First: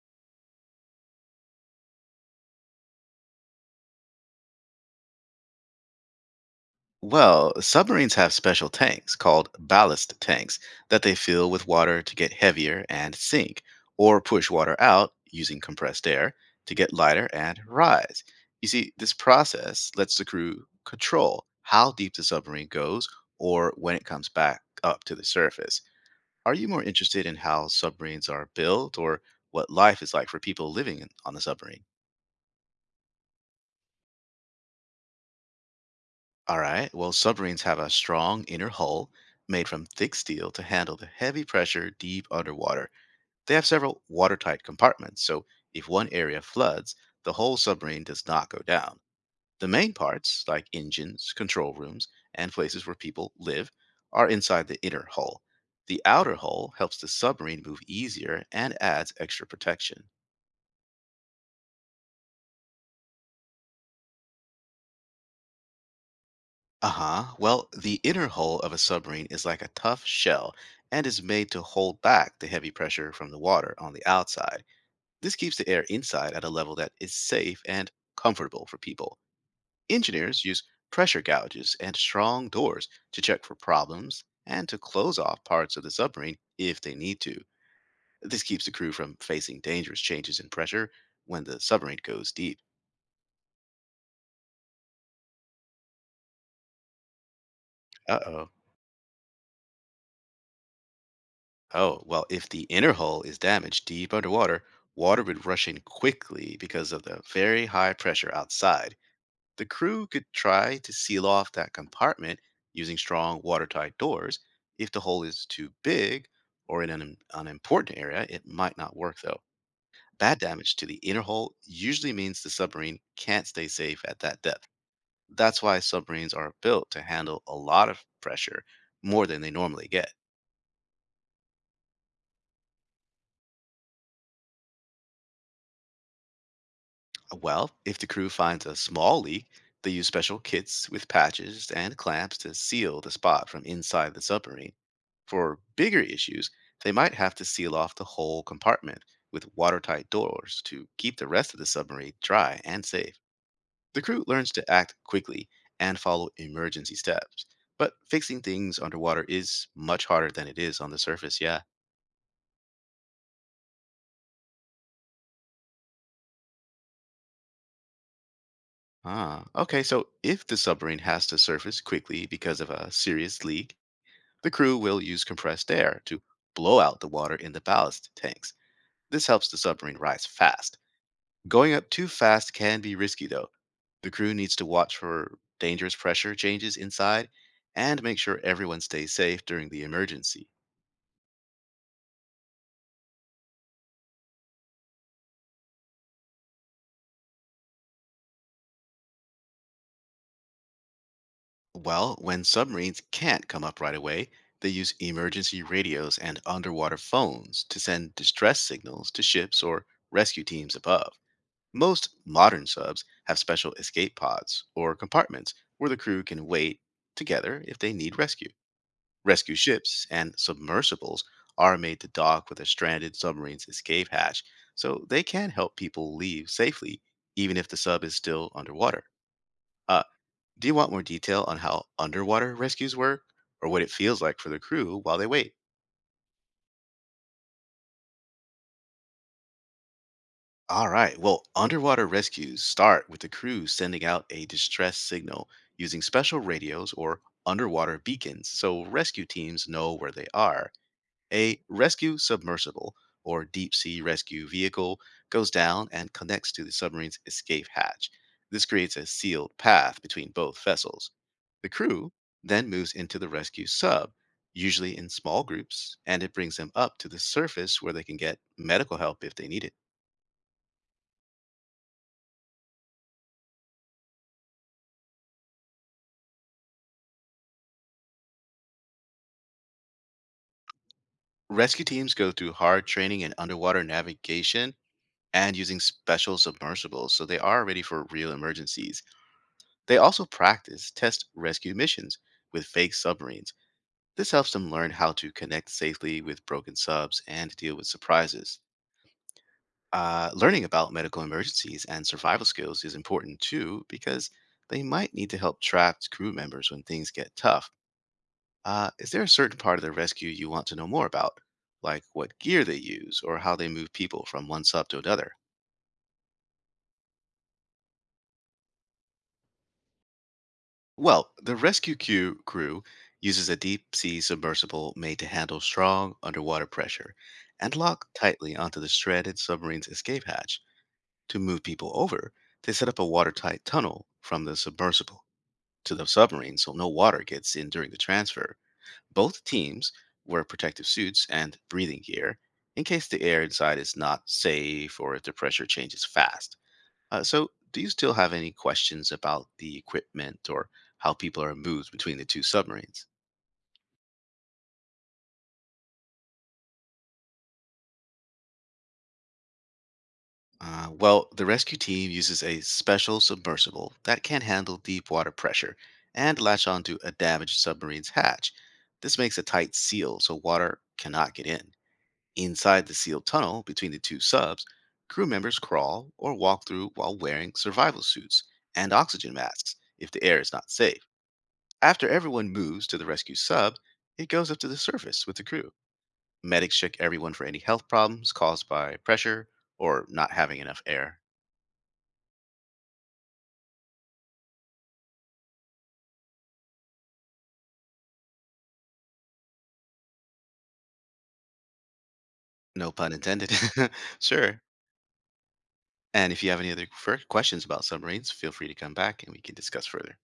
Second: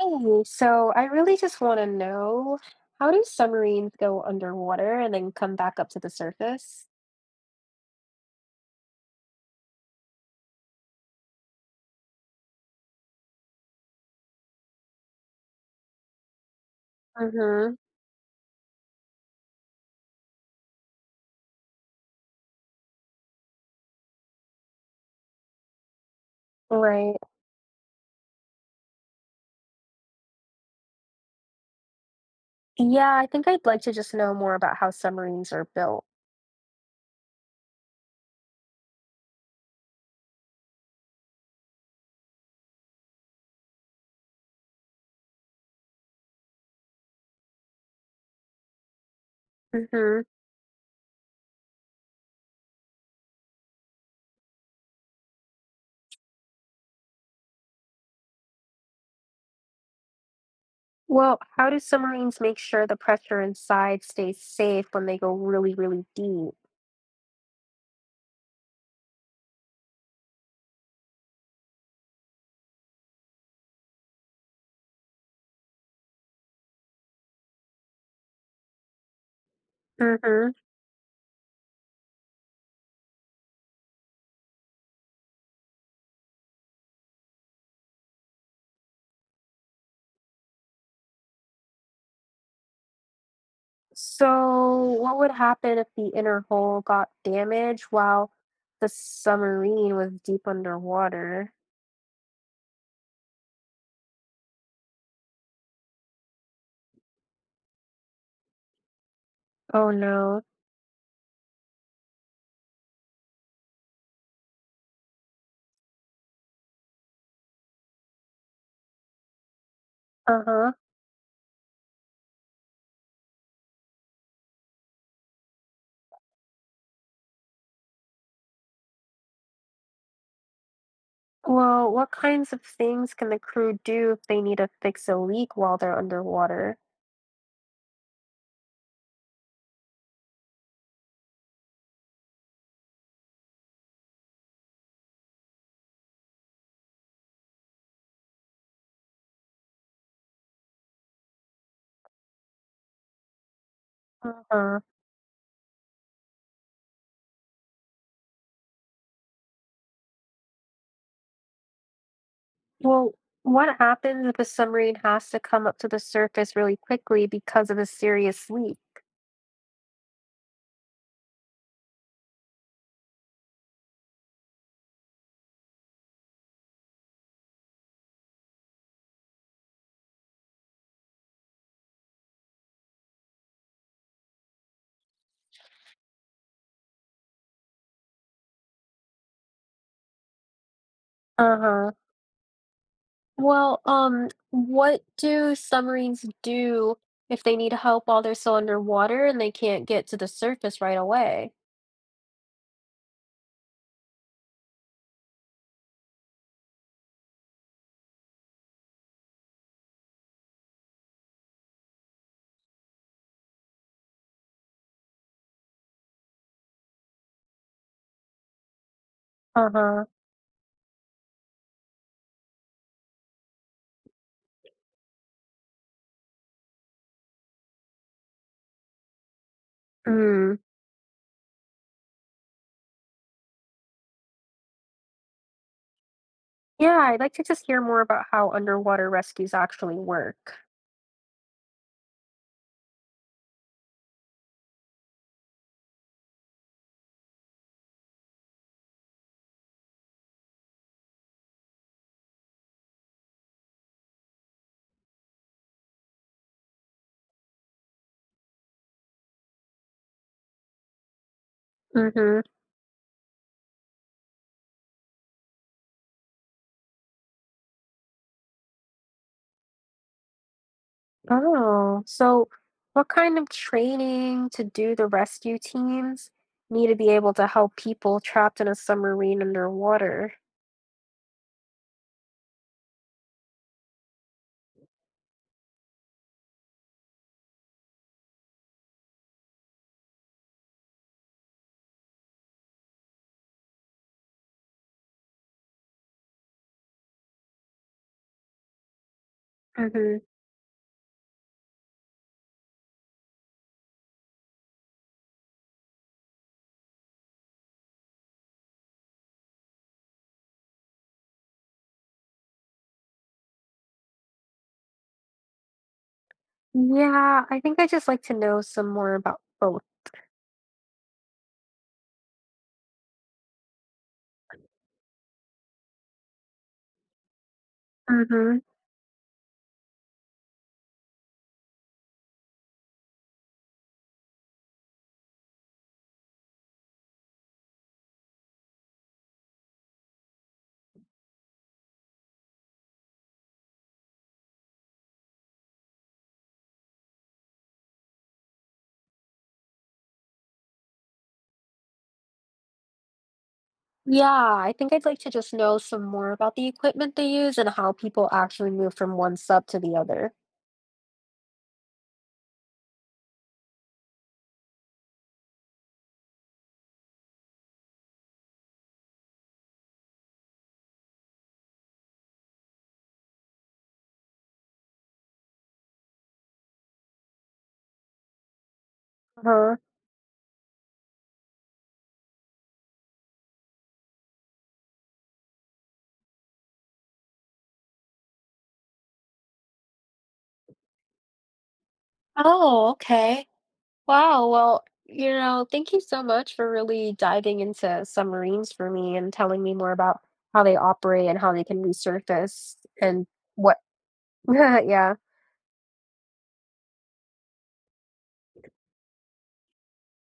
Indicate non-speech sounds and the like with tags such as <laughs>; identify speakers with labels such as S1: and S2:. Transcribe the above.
S1: Hey, so I really just want to know, how do submarines go underwater and then come back up to the surface?
S2: Well, submarines have special tanks called ballast tanks that they fill with water to get heavier and sink, or push water out using compressed air to get lighter and
S1: Mm-hmm.
S2: rise. You see, this process lets the crew control how deep the submarine goes or when it comes back up to the surface. Are you more
S1: Right.
S2: interested in how submarines are built or what life is like for people on the submarine?
S1: Yeah, I think I'd like to just know more about how submarines are built.
S2: All right. Well, submarines have a strong inner hull made from thick steel to handle the heavy pressure deep underwater. They have several watertight compartments, so if one area floods, the whole submarine does not go down. The main
S1: Mm-hmm.
S2: parts, like engines, control rooms, and places where people live, are inside the inner hull. The outer hull helps the submarine move easier and adds extra protection.
S1: Well, how do submarines make sure the pressure inside stays safe when they go really, really deep?
S2: Uh huh. Well, the inner hull of a submarine is like a tough shell and is made to hold back the heavy pressure from the water on the outside. This keeps the air inside at a level that is safe and comfortable for people. Engineers
S1: Mm-hmm.
S2: use pressure gouges and strong doors to check for problems and to close off parts of the submarine if they need to. This keeps the crew from facing dangerous changes in pressure when the submarine goes deep.
S1: So, what would happen if the inner hull got damaged
S2: Uh
S1: while
S2: oh.
S1: the submarine was deep underwater?
S2: Oh, well, if the inner hull is damaged deep underwater, water would rush in quickly because of the very high pressure outside. The
S1: Oh
S2: crew could
S1: no.
S2: try to seal off that compartment using strong watertight doors. If the hole is too big or in an unimportant area, it might not work though. Bad
S1: Uh-huh.
S2: damage to the inner hull usually means the submarine can't stay safe at that depth. That's why submarines are built to handle a lot of pressure, more than they normally get.
S1: Well, what kinds of things can the crew do if they need to fix a leak while they're underwater?
S2: Well, if the crew finds a small leak, they use special kits with patches and clamps to seal the spot from inside the submarine. For bigger issues, they might have to seal off the whole compartment with watertight doors to keep the rest of the submarine dry and safe. The crew learns to
S1: Uh-huh.
S2: act quickly and follow emergency steps, but fixing things underwater is much harder than it is on the surface, yeah.
S1: Well, what happens if a submarine has to come up to the surface really quickly because of a serious leak?
S2: Ah, okay, so if the submarine has to surface quickly because of a serious leak, the crew will use compressed air to blow out the water in the ballast tanks. This helps the submarine rise fast. Going up too fast can be risky, though. The crew needs to watch for dangerous pressure changes inside and make sure everyone stays safe during the emergency.
S1: Uh-huh. Well, what do submarines do if they need help while they're still underwater and they can't get to the surface right away?
S2: Well, when submarines can't come up right away, they use emergency radios and underwater phones to send distress signals to ships or rescue teams above. Most modern subs have special escape pods or compartments where the crew can wait together if they need rescue. Rescue
S1: Uh-huh.
S2: ships and submersibles are made to dock with a stranded submarine's escape hatch, so they can help people leave safely even if the sub is still underwater. Uh,
S1: Mm.
S2: do you want more detail on how underwater rescues work or what it feels like for the crew while they wait?
S1: Yeah, I'd like to just hear more about how underwater rescues actually work.
S2: All right. Well, underwater rescues start with the crew sending out a distress signal using special radios or underwater beacons so rescue teams know where they are. A rescue submersible or deep sea rescue vehicle goes down and connects to the submarine's escape hatch. This creates a sealed path between both vessels. The crew
S1: Mm-hmm.
S2: then moves into the rescue sub, usually in small groups, and it brings them up to the surface where they can get medical help if they need it.
S1: Oh, so what kind of training to do the rescue teams need to be able to help people trapped in a submarine underwater?
S2: Rescue teams go through hard training in underwater navigation and using special submersibles, so they are ready for real emergencies. They also practice test rescue missions with fake submarines. This helps them learn how to connect safely with broken subs and deal with surprises.
S1: Hmm.
S2: Learning about medical emergencies and survival skills is important too because they might need to help trapped crew members when things get tough. Is there a certain part of the rescue you want to know more about, like what gear they use or how they move people from one sub to another?
S1: Yeah, I think I'd just like to know some more about both.
S2: Well, the rescue crew uses a deep sea submersible made to handle strong underwater pressure and lock tightly
S1: Hmm.
S2: onto the shredded submarine's escape hatch. To move people over, they set up a watertight tunnel from the submersible to the submarine so no water gets in during the transfer. Both teams wear protective suits and breathing gear in case the air inside is not safe or if the pressure changes fast. So, do you still have any questions about the equipment or how people are moved between the two submarines?
S1: Yeah, I think I'd like to just know some more about the equipment they use and how people actually move from one sub to the other.
S2: Well, the rescue team uses a special submersible that can handle deep water pressure and latch onto a damaged submarine's hatch. This makes a tight seal so water cannot get in. Inside the sealed tunnel between the two subs, crew members crawl or walk through while wearing survival suits and oxygen
S1: Uh-huh.
S2: masks if the air is not safe. After everyone moves to the rescue sub, it goes up to the surface with the crew. Medics check everyone for any health problems caused by pressure or not having enough air.
S1: Oh, okay. Wow. Well, thank you so much for really diving into submarines for me and telling me more about how they operate and how they can resurface
S2: No pun
S1: and
S2: intended.
S1: what.
S2: <laughs>
S1: <laughs>
S2: Sure.
S1: Yeah.
S2: And if you have any other questions about submarines, feel free to come back and we can discuss further.